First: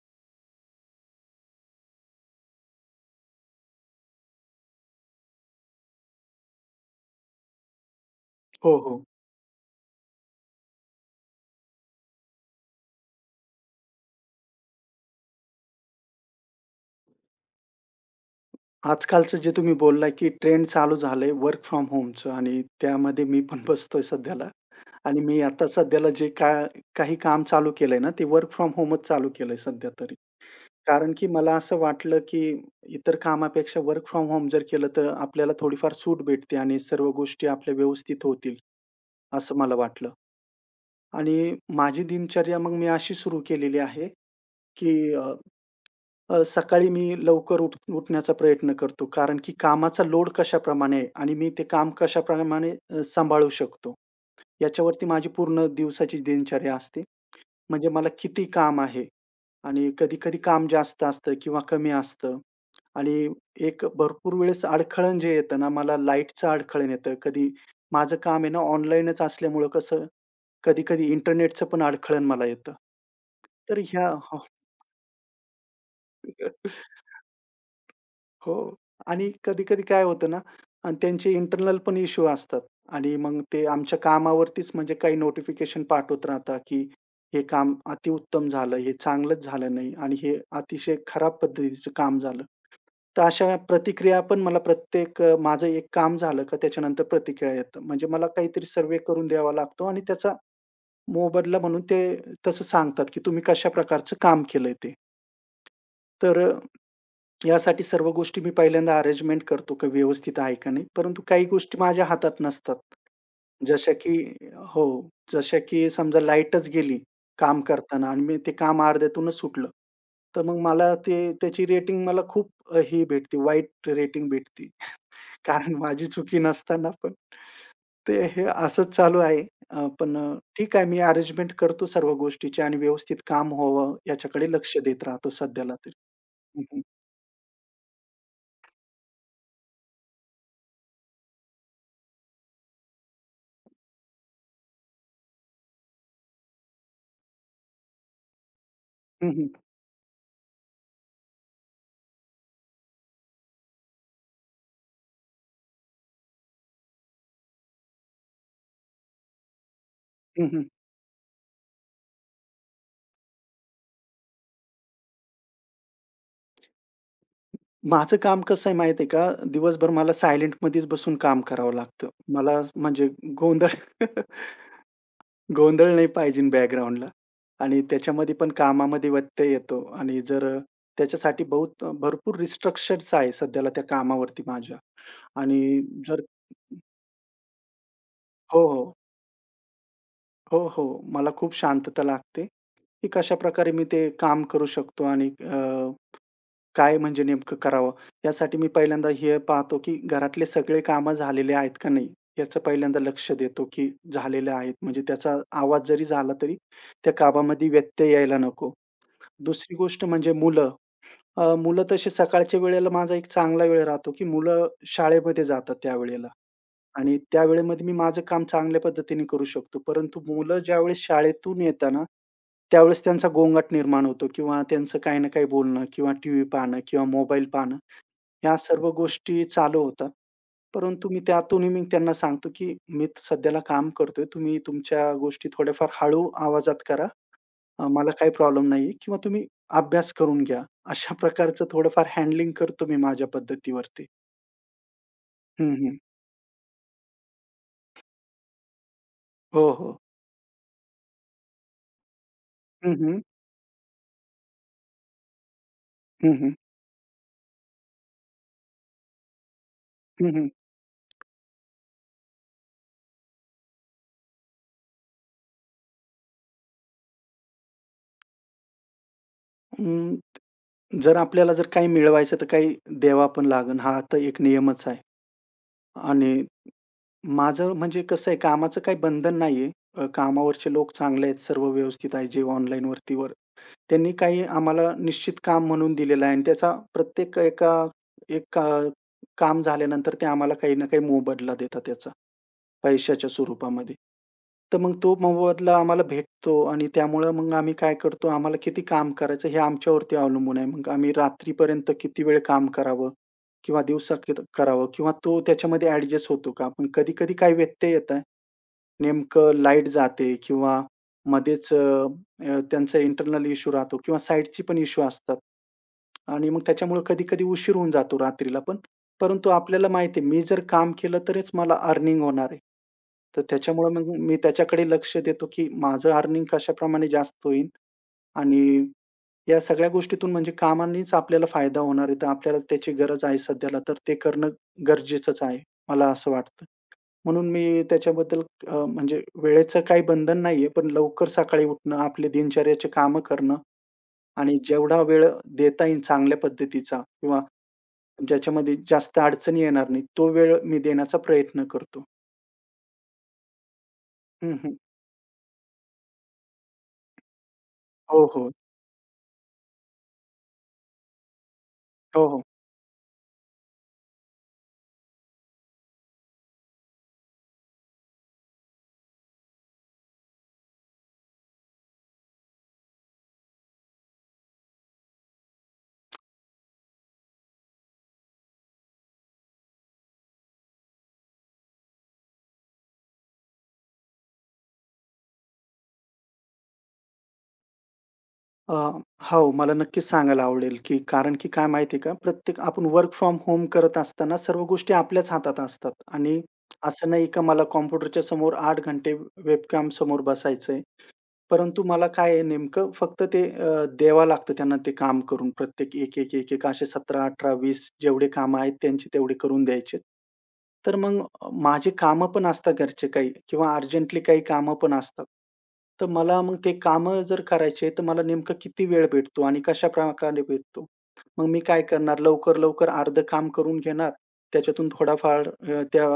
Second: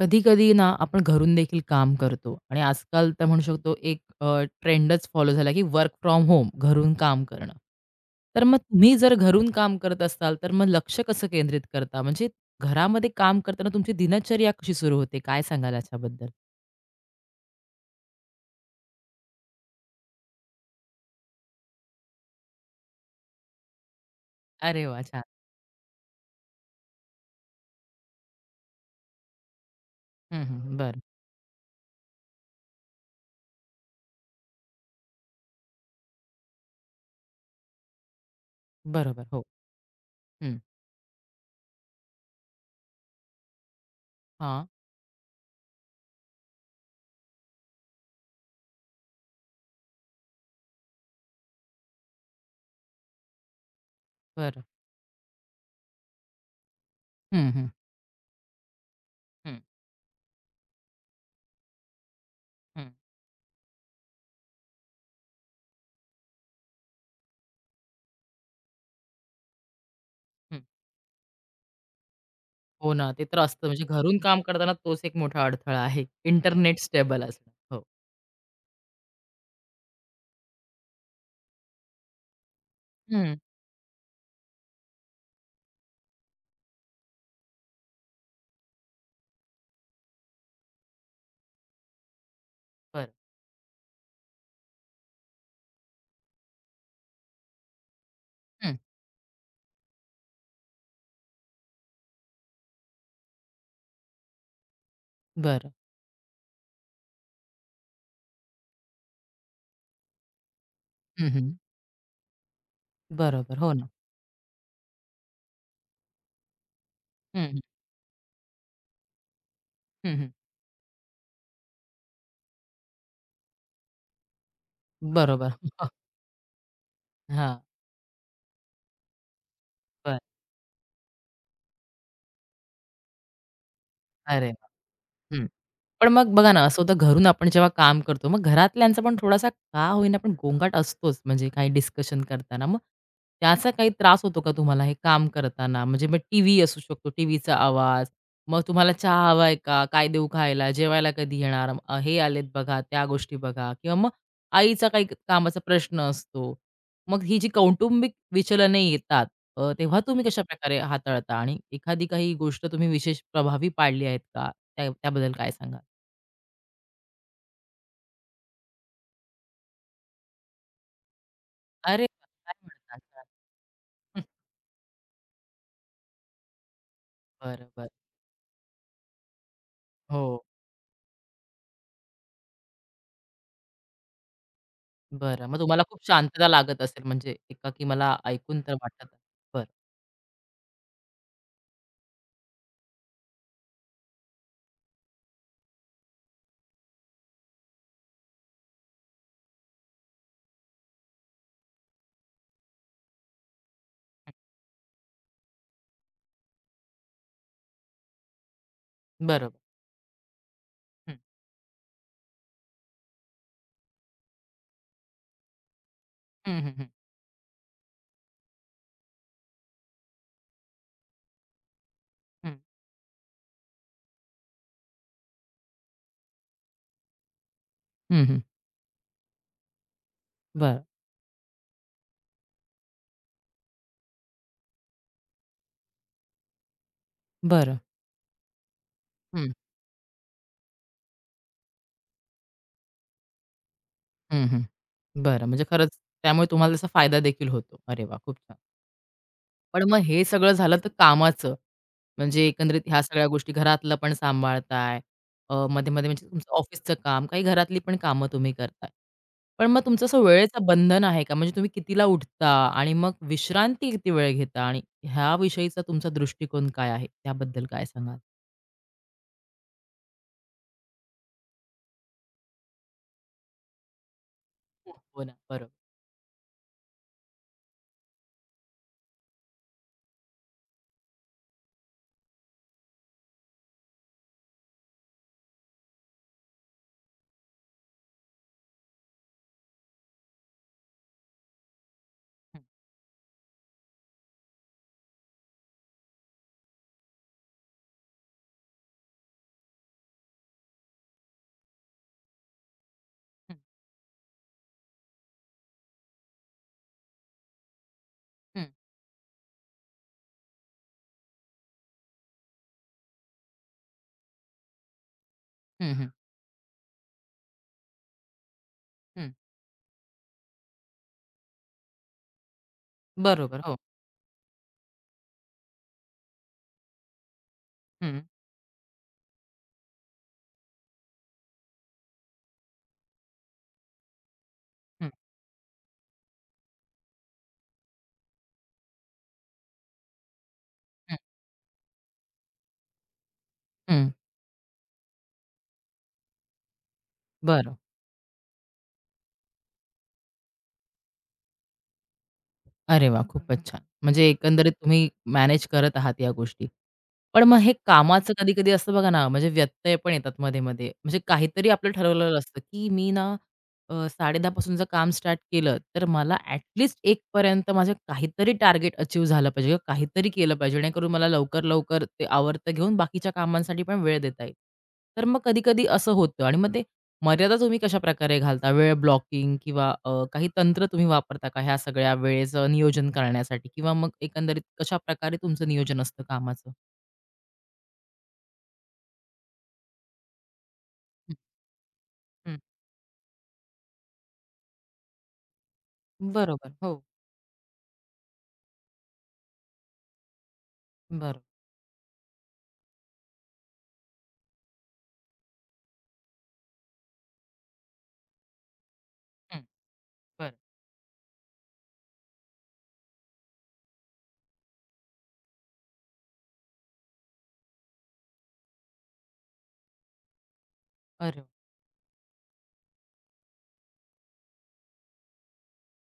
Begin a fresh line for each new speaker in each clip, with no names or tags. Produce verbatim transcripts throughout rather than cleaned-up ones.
कधी-कधी ना, आपण घरून देखील काम करतो आणि आजकाल तर म्हणू शकतो एक अ, ट्रेंडच फॉलो झाला, की वर्क फ्रॉम होम, घरून काम करणं. तर मग
हो,
तुम्ही
हो.
जर घरून काम करत असाल, तर मग लक्ष कसं केंद्रित करता? म्हणजे घरामध्ये काम करताना तुमची दिनचर्या कशी सुरू होते? काय सांगाल याच्याबद्दल?
आजकालचं जे तुम्ही बोलला, की ट्रेंड चालू झालंय वर्क फ्रॉम होमचं आणि त्यामध्ये मी पण बसतोय सध्याला
अरे वाह!
आणि
छान.
मी आता सध्याला जे का काही काम चालू केलंय ना, ते वर्क फ्रॉम होमच चालू केलंय सध्या तरी.
हं, हं. बरं.
कारण की मला असं वाटलं, की इतर कामापेक्षा वर्क फ्रॉम होम जर केलं, तर आपल्याला थोडीफार सूट भेटते आणि सर्व गोष्टी आपल्या व्यवस्थित होतील,
बरोबर. हो.
असं मला वाटलं.
हं.
आणि माझी दिनचर्या मग मी अशी सुरू केलेली आहे,
हां.
की अ, अ, सकाळी मी लवकर उठ उठण्याचा प्रयत्न करतो. कारण की कामाचा लोड कशाप्रमाणे आहे आणि मी ते काम कशाप्रमाणे अ, सांभाळू शकतो,
बरं.
याच्यावरती माझी पूर्ण दिवसाची दिनचर्या असते.
हं, हं.
म्हणजे मला किती काम आहे
हं,
आणि कधी-कधी काम जास्त असतं किंवा कमी असतं
हं,
आणि एक भरपूर वेळेस अडखळण जे येतं ना, मला लाईटचं अडखळण येतं. कधी माझं काम आहे ना, ऑनलाईनच असल्यामुळं कसं
हं.
कधी-कधी इंटरनेटचं पण अडखळण मला येतं.
हो ना, ते तर असतं.
तर
म्हणजे
ह्या
घरून काम करताना तोच एक मोठा अडथळा आहे. इंटरनेट स्टेबल असणं. हो.
हो. आणि कधी-कधी काय होतं ना अन् त्यांचे इंटरनल पण इश्यू असतात आणि
हं.
मग ते आमच्या कामावरतीच म्हणजे काही नोटिफिकेशन पाठवत राहतात, की हे काम अतिउत्तम झालं, हे चांगलंच झालं नाही आणि हे अतिशय खराब पद्धतीचं काम झालं.
बरं.
तर अशा प्रतिक्रिया पण मला प्रत्येक अ, माझं एक काम झालं का त्याच्यानंतर प्रतिक्रिया येतात. म्हणजे मला काहीतरी
हं.
सर्व्हे करून द्यावा लागतो आणि त्याचा मोबदला म्हणून ते तसं सांगतात, की तुम्ही कशा प्रकारचं काम केलंय ते.
बरं.
तर यासाठी सर्व गोष्टी मी पहिल्यांदा अरेंजमेंट करतो की व्यवस्थित आहे का नाही. परंतु
हं,
काही
हं.
गोष्टी माझ्या हातात नसतात.
बरोबर. हो ना.
जशा की हो, जशा की समजा लाईटच गेली
हं, हं.
काम करताना आणि मी ते काम अर्ध्यातूनच सुटलं.
हं, हं.
तर मग मला ते त्याची रेटिंग मला खूप अ, ही भेटते, वाईट रेटिंग भेटते.
बरोबर.
कारण माझी चुकी नसताना पण
हां.
ते हे असंच चालू आहे. अ, पण
बरं.
अ, ठीक आहे मी अरेंजमेंट करतो सर्व गोष्टीची आणि व्यवस्थित काम व्हावं
अरे
याच्याकडे लक्ष
वाह!
देत राहतो
हं.
सध्याला तरी.
पण मग बघा ना,
हं,
असं
हं.
होतं घरून आपण जेव्हा काम करतो, मग घरातल्यांचा पण थोडासा का होईना पण गोंगाट असतोच, म्हणजे काही डिस्कशन करताना. मग त्याचा काही त्रास होतो का तुम्हाला हे काम करताना? म्हणजे मग टीव्ही असू शकतो, टीव्हीचा आवाज, मग तुम्हाला चहा
हं, हं.
हवाय का? काय देऊ खायला? जेवायला कधी येणार? अ, हे आलेत बघा, त्या गोष्टी बघा किंवा मग आईचा काही कामाचा प्रश्न असतो. मग ही जी कौटुंबिक विचलने येतात, अ, तेव्हा तुम्ही कशाप्रकारे हाताळता आणि एखादी काही गोष्ट तुम्ही विशेष प्रभावी पाडली आहेत का? त्या त्याबद्दल काय सांगाल?
माझं काम कसं आहे माहिती आहे का? दिवसभर मला सायलेंटमध्येच बसून काम करावं
अरे
लागतं.
वाह! काय
मला
म्हणता?
म्हणजे गोंधळ
हं,
गोंधळ नाही पाहिजे बॅकग्राऊंडला
बरं,
आणि
बरं.
त्याच्यामध्ये पण कामामध्ये व्यत्यय येतो आणि
हो,
जर अ, त्याच्यासाठी बहुत भरपूर रिस्ट्रिक्शन्स आहे सध्याला त्या कामावरती माझ्या
बरं. मग
आणि
तुम्हाला खूप
जर
शांतता लागत असेल म्हणजे एकाकी मला ऐकून
हो,
तर
हो.
वाटत आहे. बरं,
हो, हो. मला खूप शांतता लागते, की कशाप्रकारे मी ते काम करू शकतो आणि काय म्हणजे नेमकं करावं? यासाठी मी पहिल्यांदा हे पाहतो, की घरातले सगळे कामं झालेले आहेत का नाही? याचं पहिल्यांदा लक्ष देतो, की झालेले आहेत. म्हणजे त्याचा आवाज जरी झाला तरी त्या कामामध्ये व्यत्यय यायला नको.
बरोबर.
दुसरी गोष्ट म्हणजे मुलं.
हं,
अ, मुलं तशी सकाळच्या वेळेला माझा एक चांगला वेळ राहतो, की मुलं शाळेमध्ये जातात त्यावेळेला
हं, हं, हं,
आणि त्या वेळेमध्ये मी माझं काम चांगल्या पद्धतीने करू शकतो. परंतु मुलं ज्यावेळेस शाळेतून येताना,
हं,
त्यावेळेस त्यांचा गोंगाट निर्माण होतो किंवा त्यांचं काही ना काही बोलणं किंवा टीव्ही पाहणं किंवा मोबाईल पाहणं
हं, हं.
ह्या सर्व गोष्टी चालू होता.
बरं,
परंतु मी त्यातूनही मी त्यांना सांगतो, की मी सध्याला काम करतोय. तुम्ही तुमच्या गोष्टी थोड्याफार हळू आवाजात करा.
बरं.
अ, मला काही प्रॉब्लेम नाहीये किंवा तुम्ही
हं,
अभ्यास करून घ्या. अशा प्रकारचं थोडंफार हँडलिंग करतो मी माझ्या पद्धतीवरती.
हं, हं. बरं, म्हणजे
हं,
खरंच
हं.
त्यामुळे तुम्हाला त्याचा फायदा देखील होतो. अरे वाह! खूप छान.
हो,
पण
हो.
मग हे सगळं झालं तर कामाचं. म्हणजे एकंदरीत
हं,
ह्या
हं.
सगळ्या गोष्टी घरातलं पण सांभाळताय. अ, मध्ये-मध्ये म्हणजे
हं,
तुमचं
हं.
ऑफिसचं काम, काही घरातली पण कामं तुम्ही करताय. पण मग तुमचं असं
हं,
वेळेचं बंधन आहे का? म्हणजे तुम्ही कितीला उठता आणि मग विश्रांती किती वेळ घेता आणि ह्याविषयीचा तुमचा दृष्टिकोन काय आहे? त्याबद्दल काय सांगाल?
अं, जर आपल्याला जर काही मिळवायचं तर काही द्यावा पण लागेल. हा तर एक नियमच
हो
आहे
हो ना, बरोबर.
आणि माझं म्हणजे कसं आहे, कामाचं काही बंधन नाहीये. अ, कामावरचे लोक चांगले आहेत, सर्व व्यवस्थित आहे जे ऑनलाईनवरती वर त्यांनी काही आम्हाला निश्चित काम म्हणून दिलेलं आहे आणि त्याचा प्रत्येक एका एक काम झाल्यानंतर ते आम्हाला काही ना काही मोबदला देतात त्याचा.
हं,
पैशाच्या स्वरूपामध्ये. तर मग तो मोबदला आम्हाला भेटतो आणि त्यामुळं मग आम्ही काय करतो, आम्हाला किती काम करायचं हे आमच्यावरती अवलंबून आहे. मग आम्ही रात्रीपर्यंत किती वेळ काम करावं
हं,
किंवा दिवसा किती करावं किंवा तो त्याच्यामध्ये ॲडजस्ट होतो का? पण कधी-कधी काही व्यत्यय येतं. नेमकं लाईट जाते किंवा मध्येच अ, अ, त्यांचा इंटरनल इश्यू राहतो किंवा साईटची पण इश्यू असतात.
हं, हं, हं,
आणि मग त्याच्यामुळे कधी-कधी उशीर होऊन जातो रात्रीला पण. परंतु आपल्याला माहिती आहे, मी जर काम केलं तरच मला अर्निंग होणार आहे. तर
बरोबर. हो.
त्याच्यामुळे मग मी त्याच्याकडे लक्ष देतो, की माझं अर्निंग कशाप्रमाणे जास्त होईल
हं,
आणि या सगळ्या गोष्टीतून म्हणजे कामानेच आपल्याला फायदा होणार आहे. तर आपल्याला त्याची गरज आहे सध्याला, तर ते करणं
हं,
गरजेचंच आहे, मला असं वाटतं. म्हणून मी त्याच्याबद्दल अ, म्हणजे वेळेचं काही बंधन नाहीये, पण
हं,
लवकर सकाळी उठणं, आपली दिनचर्याची कामं करणं
हं.
आणि जेवढा वेळ देता येईल चांगल्या पद्धतीचा किंवा
बरं.
ज्याच्यामध्ये जास्त अडचणी येणार नाही, तो वेळ मी देण्याचा प्रयत्न करतो.
अरे वाह! खूपच छान. म्हणजे
हं,
एकंदरीत
हं.
तुम्ही मॅनेज करत आहात या गोष्टी. पण मग हे
हो,
कामाचं
हो.
कधी-कधी असतं बघा ना, म्हणजे व्यत्यय पण येतात मध्ये-मध्ये. म्हणजे काहीतरी आपलं
हो,
ठरवलेलं
हो.
असतं, की मी ना अ, साडे दहा पासून जर काम स्टार्ट केलं, तर मला ॲट लीस्ट पर्यंत माझं काहीतरी टार्गेट अचीव्ह झालं पाहिजे किंवा काहीतरी केलं पाहिजे, जेणेकरून मला लवकर-लवकर ते आवर्त घेऊन बाकीच्या कामांसाठी पण वेळ देता येईल. तर मग कधी-कधी असं होतं आणि मग ते मर्यादा तुम्ही कशाप्रकारे घालता? वेळ ब्लॉकिंग किंवा अ, काही तंत्र तुम्ही वापरता का ह्या सगळ्या वेळेचं नियोजन करण्यासाठी? किंवा मग एकंदरीत कशाप्रकारे तुमचं नियोजन असतं कामाचं?
अ, हो, मला नक्कीच सांगायला आवडेल, की
हं,
कारण की काय माहिती आहे का,
हं.
प्रत्येक आपण वर्क फ्रॉम होम करत असताना सर्व गोष्टी आपल्याच हातात असतात आणि
बरोबर. हो.
असं नाही का मला कॉम्प्युटरच्या समोर आठ घंटे वेबकॅम समोर बसायचंय.
बरं.
परंतु मला काय आहे नेमकं फक्त ते अ, द्यावं लागतं त्यांना ते काम करून प्रत्येक एक, एक, एक, एक असे सतरा, अठरा, वीस जेवढे कामं आहेत त्यांची तेवढे करून
हं,
द्यायचे.
बरं.
तर मग अ, माझे कामं पण असतात घरचे काही किंवा अर्जंटली काही कामं पण असतात. तर मला मग ते कामं जर करायचे तर मला नेमकं किती वेळ भेटतो आणि कशाप्रकारे भेटतो?
अरे
मग
वाह!
मी काय करणार लवकर, लवकर अर्धं काम करून घेणार. त्याच्यातून थोडाफार अ, त्या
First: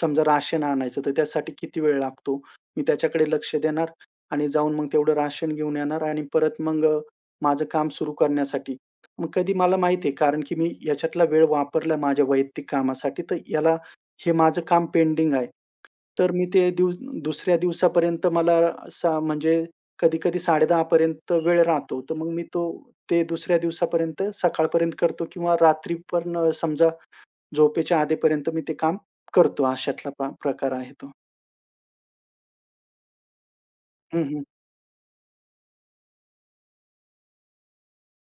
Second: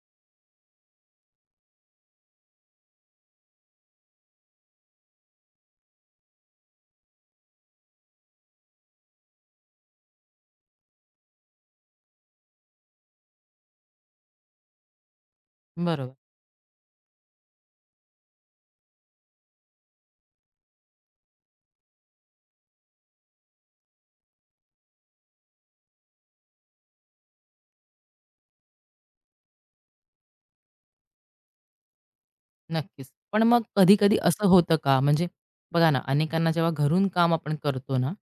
समजा राशन आणायचं तर त्यासाठी किती वेळ लागतो? मी त्याच्याकडे लक्ष देणार. आणि जाऊन मग तेवढं राशन घेऊन येणार आणि परत मग अ, माझं काम सुरू करण्यासाठी. मग कधी मला माहिती आहे कारण की मी याच्यातला वेळ वापरला माझ्या वैयक्तिक कामासाठी, तर याला हे माझं काम पेंडिंग आहे.
बरोबर.
तर मी ते दिव दुसऱ्या दिवसापर्यंत मला असा म्हणजे कधी-कधी साडे दहा पर्यंत वेळ राहतो. तर मग मी तो ते दुसऱ्या दिवसापर्यंत सकाळपर्यंत करतो किंवा रात्री पण अ, समजा झोपेच्या आधीपर्यंत मी ते काम करतो. अशातला प्रा प्रकार आहे तो.
नक्कीच. पण मग कधी-कधी
हं, हं.
असं होतं का? म्हणजे बघा ना, अनेकांना जेव्हा घरून काम आपण करतो ना,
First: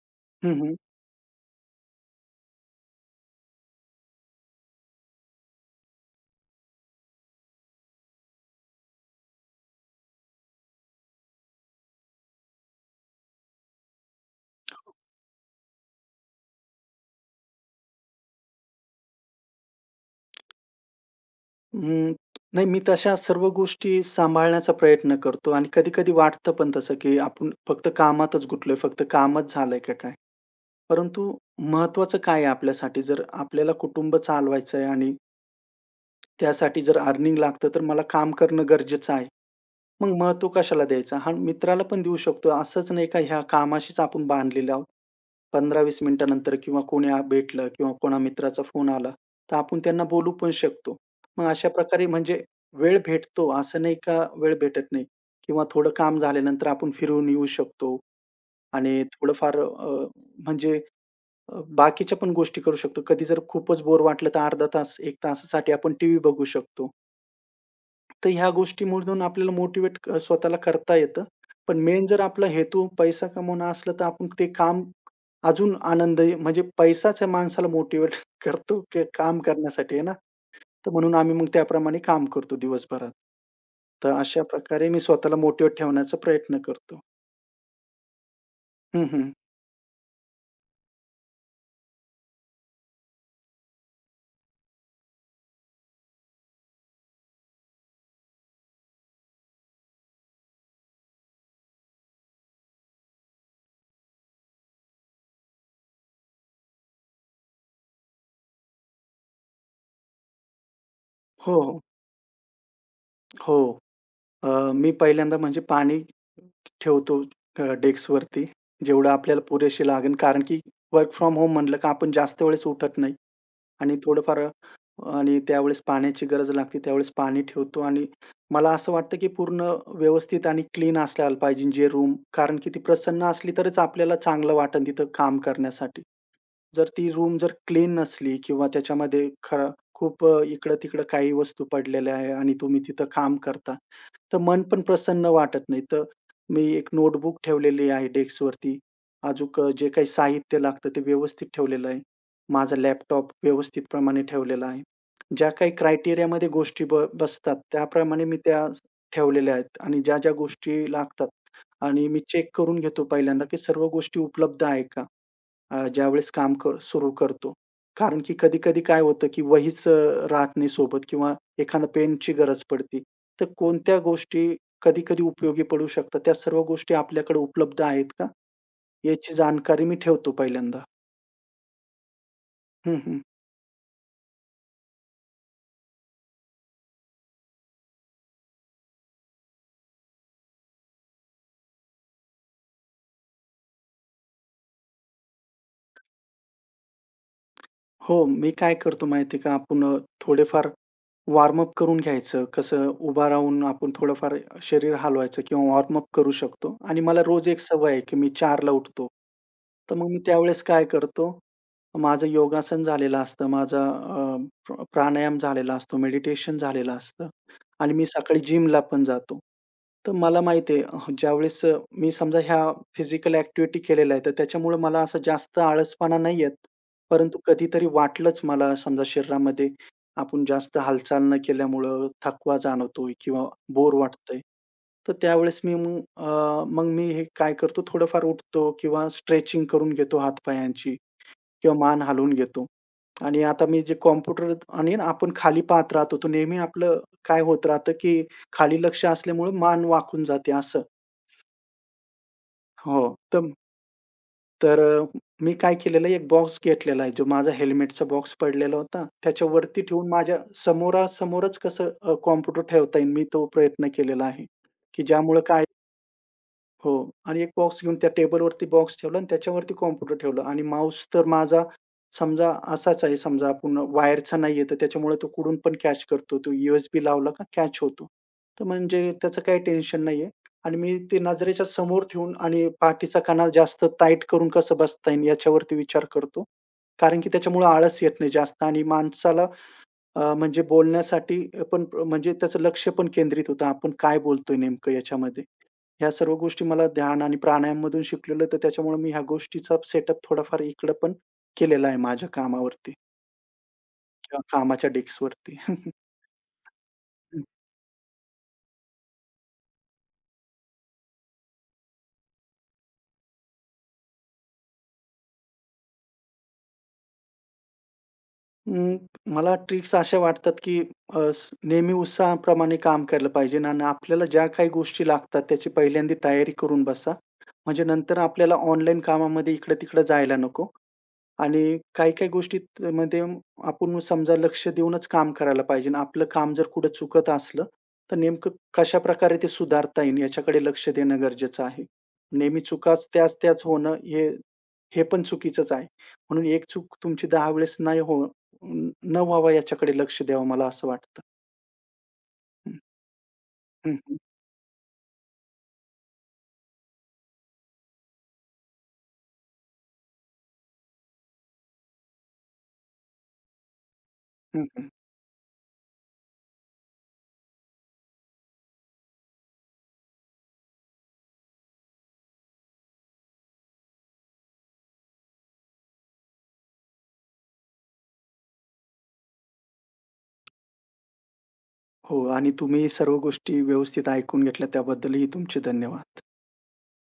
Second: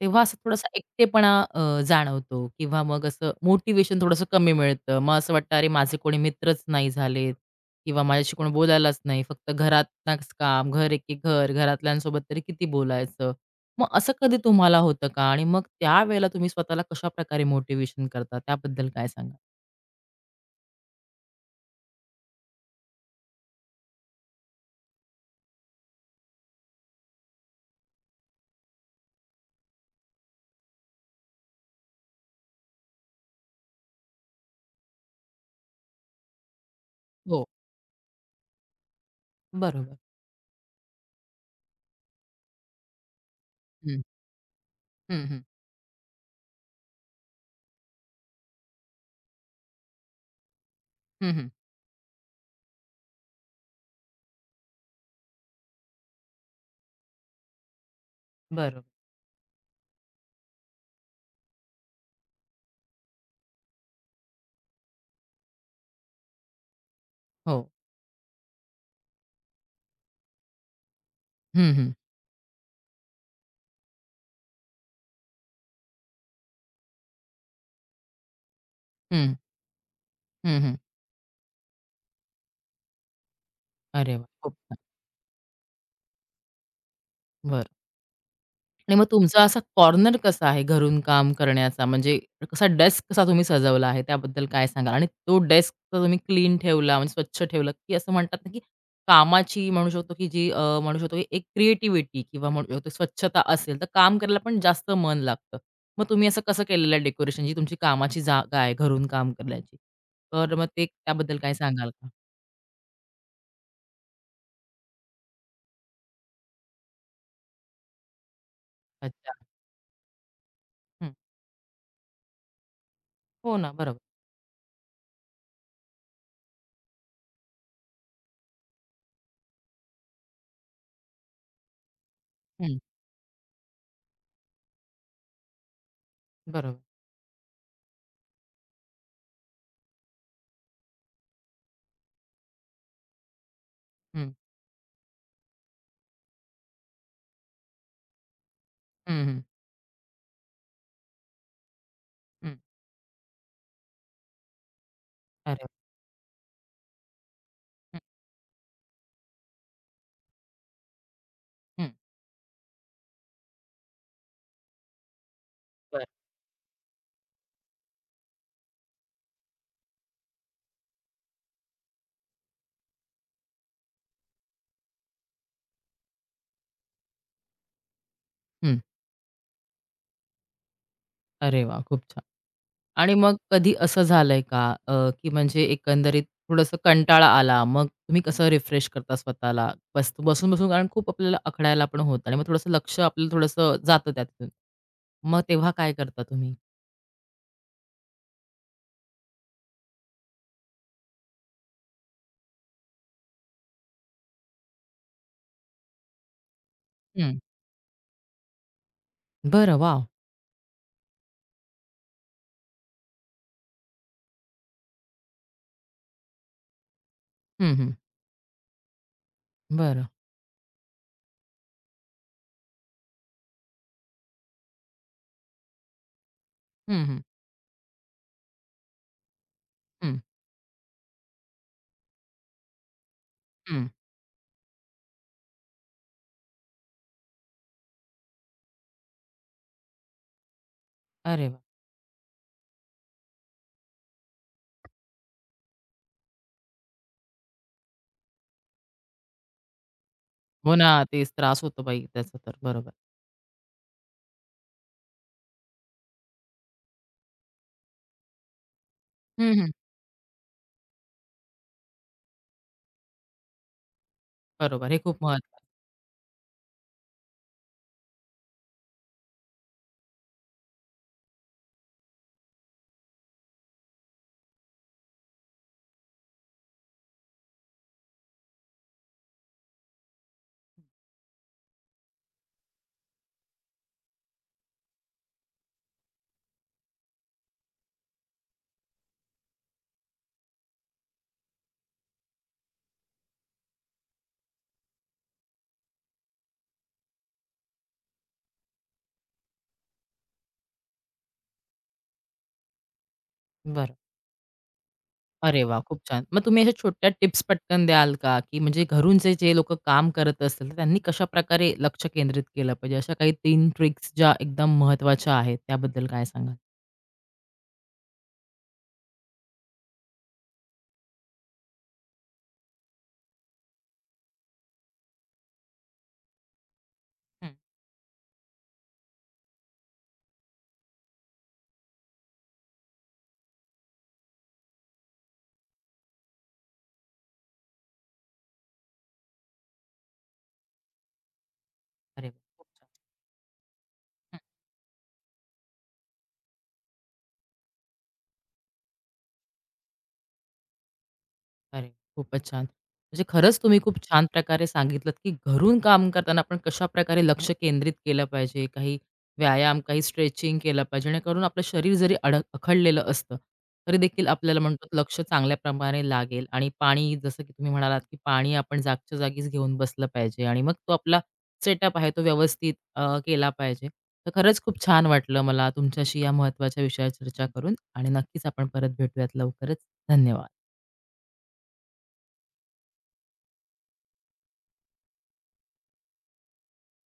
तेव्हा असं थोडासा
हं,
एकटेपणा अ, जाणवतो किंवा मग असं मोटिव्हेशन थोडंसं कमी मिळतं. मग असं वाटतं, "अरे, माझे कोणी मित्रच नाही झालेत किंवा माझ्याशी कोणी बोलायलाच नाही. फक्त घरातनच काम, घर एके घर, घरातल्यांसोबत तरी किती बोलायचं?" मग असं कधी तुम्हाला होतं का? आणि मग त्यावेळेला तुम्ही स्वतःला कशाप्रकारे मोटिव्हेशन करता? त्याबद्दल काय सांगाल?
हं, नाही मी तशा सर्व गोष्टी सांभाळण्याचा प्रयत्न करतो आणि कधी-कधी वाटतं पण तसं, की आपण फक्त कामातच गुंतलोय, फक्त कामच झालंय का काय? परंतु महत्त्वाचं काय आहे आपल्यासाठी? जर आपल्याला कुटुंब चालवायचंय आणि त्यासाठी जर अर्निंग
हो,
लागतं, तर मला काम करणं गरजेचं आहे.
बरोबर.
मग महत्त्व कशाला द्यायचं? हा मित्राला पण देऊ शकतो. असंच नाही का ह्या कामाशीच
हं.
आपण बांधलेले आहोत.
हं, हं.
पंधरा वीस मिनिटानंतर किंवा कोणी आ भेटलं किंवा कोणा मित्राचा फोन आला, तर आपण त्यांना बोलू पण शकतो.
हं,
मग
हं.
अशा प्रकारे म्हणजे वेळ भेटतो, असं नाही का वेळ भेटत नाही किंवा थोडं काम झाल्यानंतर आपण फिरून येऊ शकतो
बरोबर.
आणि थोडंफार अ, म्हणजे अ, बाकीच्या पण गोष्टी करू शकतो. कधी जर खूपच बोर वाटलं, तर अर्धा तास, एक तासासाठी आपण टीव्ही बघू शकतो.
हो.
तर ह्या गोष्टीमधून आपल्याला मोटिवेट क स्वतःला करता येतं.
हं,
पण
हं.
मेन जर आपला हेतू पैसा कमवणं असला, तर आपण ते काम अजून आनंददायी म्हणजे पैसाच या माणसाला मोटिवेट करतो की
हं,
काम करण्यासाठी आहे ना.
हं, हं.
तर म्हणून आम्ही मग त्याप्रमाणे काम करतो दिवसभरात. तर
अरे वाह!
अशा
खूप छान.
प्रकारे मी स्वतःला मोटिव्हेट ठेवण्याचा प्रयत्न करतो.
बरं आणि मग
हं, हं.
तुमचा असा कॉर्नर कसा आहे घरून काम करण्याचा? म्हणजे कसा डेस्क कसा तुम्ही सजवला आहे? त्याबद्दल काय सांगाल? आणि तो डेस्क तर तुम्ही क्लीन ठेवला म्हणजे स्वच्छ ठेवला, की असं म्हणतात ना, की कामाची म्हणू शकतो, की जी अ, म्हणू शकतो, की एक क्रिएटिव्हिटी किंवा म्हणू शकतो स्वच्छता असेल, तर काम करायला पण जास्त मन लागतं. मग तुम्ही असं कसं केलेलं आहे डेकोरेशन जी तुमची कामाची जागा आहे घरून काम करण्याची? तर मग ते त्याबद्दल काय
हो, हो.
सांगाल का?
हो. अ, मी पहिल्यांदा म्हणजे पाणी ठेवतो अ, डेस्कवरती. जेवढं
अच्छा.
आपल्याला पुरेसे लागेल कारण की
हं.
वर्क फ्रॉम होम म्हणलं का आपण जास्त वेळेस उठत नाही.
हो ना.
आणि
बरोबर.
थोडंफार आणि त्यावेळेस पाण्याची गरज लागते, त्यावेळेस पाणी ठेवतो आणि मला असं वाटतं, की पूर्ण व्यवस्थित आणि क्लीन असायला पाहिजे जे रूम कारण की
हं.
ती प्रसन्न असली तरच आपल्याला चांगलं वाटेल तिथं काम करण्यासाठी.
बरोबर.
जर ती रूम जर क्लीन नसली किंवा त्याच्यामध्ये खरं खूप अ, इकडं-तिकडं काही वस्तू पडलेल्या आहे आणि तुम्ही तिथं काम करता, तर मन पण प्रसन्न वाटत नाही. तर मी एक नोटबुक ठेवलेली आहे डेस्कवरती.
हं, हं,
अजूक अ, जे काही साहित्य लागतं ते व्यवस्थित ठेवलेलं आहे.
हं.
माझा लॅपटॉप व्यवस्थित प्रमाणे ठेवलेला आहे. ज्या
अरे
काही
वाह!
क्रायटेरियामध्ये गोष्टी ब बसतात
हं,
त्याप्रमाणे मी त्या ठेवलेल्या आहेत आणि ज्या-ज्या गोष्टी लागतात
हं.
आणि मी चेक करून घेतो पहिल्यांदा, की सर्व गोष्टी उपलब्ध आहे का? अ,
बरं.
ज्यावेळेस काम कर सुरू करतो. कारण की कधी-कधी काय होतं, की वहीच अ, राहत नाही सोबत किंवा एखाद्या पेनची गरज पडते. तर कोणत्या गोष्टी कधी-कधी उपयोगी पडू शकतात? त्या सर्व गोष्टी आपल्याकडे उपलब्ध आहेत का?
हं.
याची जानकारी मी ठेवतो पहिल्यांदा.
अरे वाह! खूप छान.
हं,
आणि
हं.
मग कधी असं झालंय का अ, की म्हणजे एकंदरीत थोडंसं कंटाळा आला, मग तुम्ही कसं रिफ्रेश करता स्वतःला? बस बसून-बसून कारण खूप आपल्याला अखड़ायला पण होतं आणि मग थोडंसं लक्ष आपलं थोडंसं जातं त्यातून. मग तेव्हा काय करता तुम्ही?
हो, मी काय करतो माहिती का? आपण अ, थोडेफार वॉर्मअप करून घ्यायचं. कसं उभा राहून आपण थोडंफार शरीर हलवायचं किंवा वॉर्मअप करू शकतो आणि मला
हं.
रोज एक सवय आहे, की मी चारला उठतो.
बरं.
तर
वॉव!
मग मी त्यावेळेस काय करतो, माझं योगासन झालेलं असतं, माझा अ, प्र प्राणायाम झालेला असतो, मेडिटेशन झालेलं असतं
हं, हं.
आणि मी सकाळी जिमला पण जातो.
बरं.
तर मला माहिती आहे अ, ज्यावेळेस अ, मी समजा ह्या फिजिकल ॲक्टिव्हिटी केलेल्या आहेत, तर त्याच्यामुळे मला असं जास्त आळसपणा नाही येत.
हं, हं.
परंतु कधीतरी वाटलंच मला समजा शरीरामध्ये
हं,
आपण जास्त हालचाल न केल्यामुळं थकवा जाणवतोय किंवा
हं.
बोर वाटतंय. तर त्यावेळेस मी मग अ, मग मी हे काय करतो थोडंफार उठतो किंवा स्ट्रेचिंग करून घेतो हात-पायांची
अरे वाह!
किंवा मान हलवून घेतो. आणि आता मी जे कॉम्प्युटर आणि ना आपण खाली पाहत राहतो, तर नेहमी आपलं काय होत राहतं, की खाली लक्ष असल्यामुळं मान वाकून जाते
हो
असं.
ना, तेच त्रास होतो बाई त्याचा तर. बरोबर.
हो, तर तर अ, मी काय केलेलं आहे, एक बॉक्स घेतलेला आहे, जो माझा हेल्मेटचा बॉक्स पडलेला होता.
हं, हं.
त्याच्यावरती ठेवून माझ्या समोरासमोरच कसं अ, कॉम्प्युटर ठेवता येईल, मी तो प्रयत्न केलेला आहे,
बरोबर. हे
की
खूप
ज्यामुळं
महत्वाचं.
काय हो आणि एक बॉक्स घेऊन त्या टेबलवरती बॉक्स ठेवला आणि त्याच्यावरती कॉम्प्युटर ठेवला आणि माऊस तर माझा समजा असाच आहे समजा आपण वायरचा नाहीये तर त्याच्यामुळे तो कुठून पण कॅच करतो. तो यूएसबी लावला का कॅच होतो. तर म्हणजे त्याचं काही टेन्शन नाहीये आणि मी ते नजरेच्या समोर ठेवून आणि पाठीचा कणा जास्त टाईट करून कसं बसता येईल याच्यावरती विचार करतो. कारण की त्याच्यामुळे आळस येत नाही जास्त आणि माणसाला अ, म्हणजे बोलण्यासाठी पण म्हणजे त्याचं लक्ष पण केंद्रित होतं, आपण काय बोलतोय नेमकं याच्यामध्ये. ह्या सर्व गोष्टी मला ध्यान आणि प्राणायाममधून शिकलेलं, तर त्याच्यामुळे मी ह्या गोष्टीचा सेटअप थोडाफार इकडं पण केलेला आहे माझ्या कामावरती
बरं.
किंवा कामाच्या डेस्कवरती.
अरे वा, खूप छान. मग तुम्ही अशा छोट्या टिप्स
हं,
पटकन द्याल का? की म्हणजे घरून जे जे लोकं काम करत असतील, तर त्यांनी कशाप्रकारे लक्ष केंद्रित केलं पाहिजे? अशा काही तीन ट्रिक्स ज्या एकदम महत्त्वाच्या आहेत, त्याबद्दल काय सांगाल?
अं, मला ट्रिक्स अशा वाटतात, की अ, स नेहमी उत्साहाप्रमाणे काम केलं पाहिजे ना, आणि आपल्याला ज्या काही गोष्टी लागतात, त्याची पहिल्यांदा तयारी करून बसा.
हं.
म्हणजे नंतर आपल्याला ऑनलाईन कामामध्ये इकडं-तिकडं जायला नको. आणि काही-काही गोष्टीत मध्ये आपण समजा लक्ष देऊनच काम करायला पाहिजे आणि आपलं काम जर कुठं चुकत असलं, तर नेमकं कशाप्रकारे ते सुधारता येईल याच्याकडे लक्ष देणं गरजेचं आहे.
अरे वा,
नेहमी
खूप छान.
चुकाच त्याच-त्याच होणं हे हे पण चुकीचंच आहे. म्हणून एक चूक तुमची दहा वेळेस नाही हो न व्हावा याच्याकडे लक्ष द्यावं मला असं वाटतं.
अरे, खूपच छान. म्हणजे खरंच तुम्ही
हं,
खूप
हं, हं,
छान प्रकारे सांगितलत, की घरून काम करताना आपण कशाप्रकारे लक्ष केंद्रित केलं पाहिजे. काही व्यायाम, काही स्ट्रेचिंग केलं पाहिजे जेणेकरून आपलं शरीर जरी अड अखडलेलं असतं, तरी देखील आपल्याला
हं,
म्हणतो
हं.
लक्ष चांगल्या प्रमाणे लागेल आणि पाणी जसं की तुम्ही म्हणालात, की पाणी आपण जागच्या जागीच घेऊन बसलं पाहिजे आणि मग तो आपला सेटअप आहे तो व्यवस्थित अ, केला पाहिजे. तर खरंच खूप छान वाटलं मला तुमच्याशी या महत्त्वाच्या विषयावर चर्चा करून आणि नक्कीच आपण परत भेटूयात लवकरच. धन्यवाद.
हो आणि तुम्ही सर्व गोष्टी व्यवस्थित ऐकून घेतल्या त्याबद्दलही तुमचे धन्यवाद.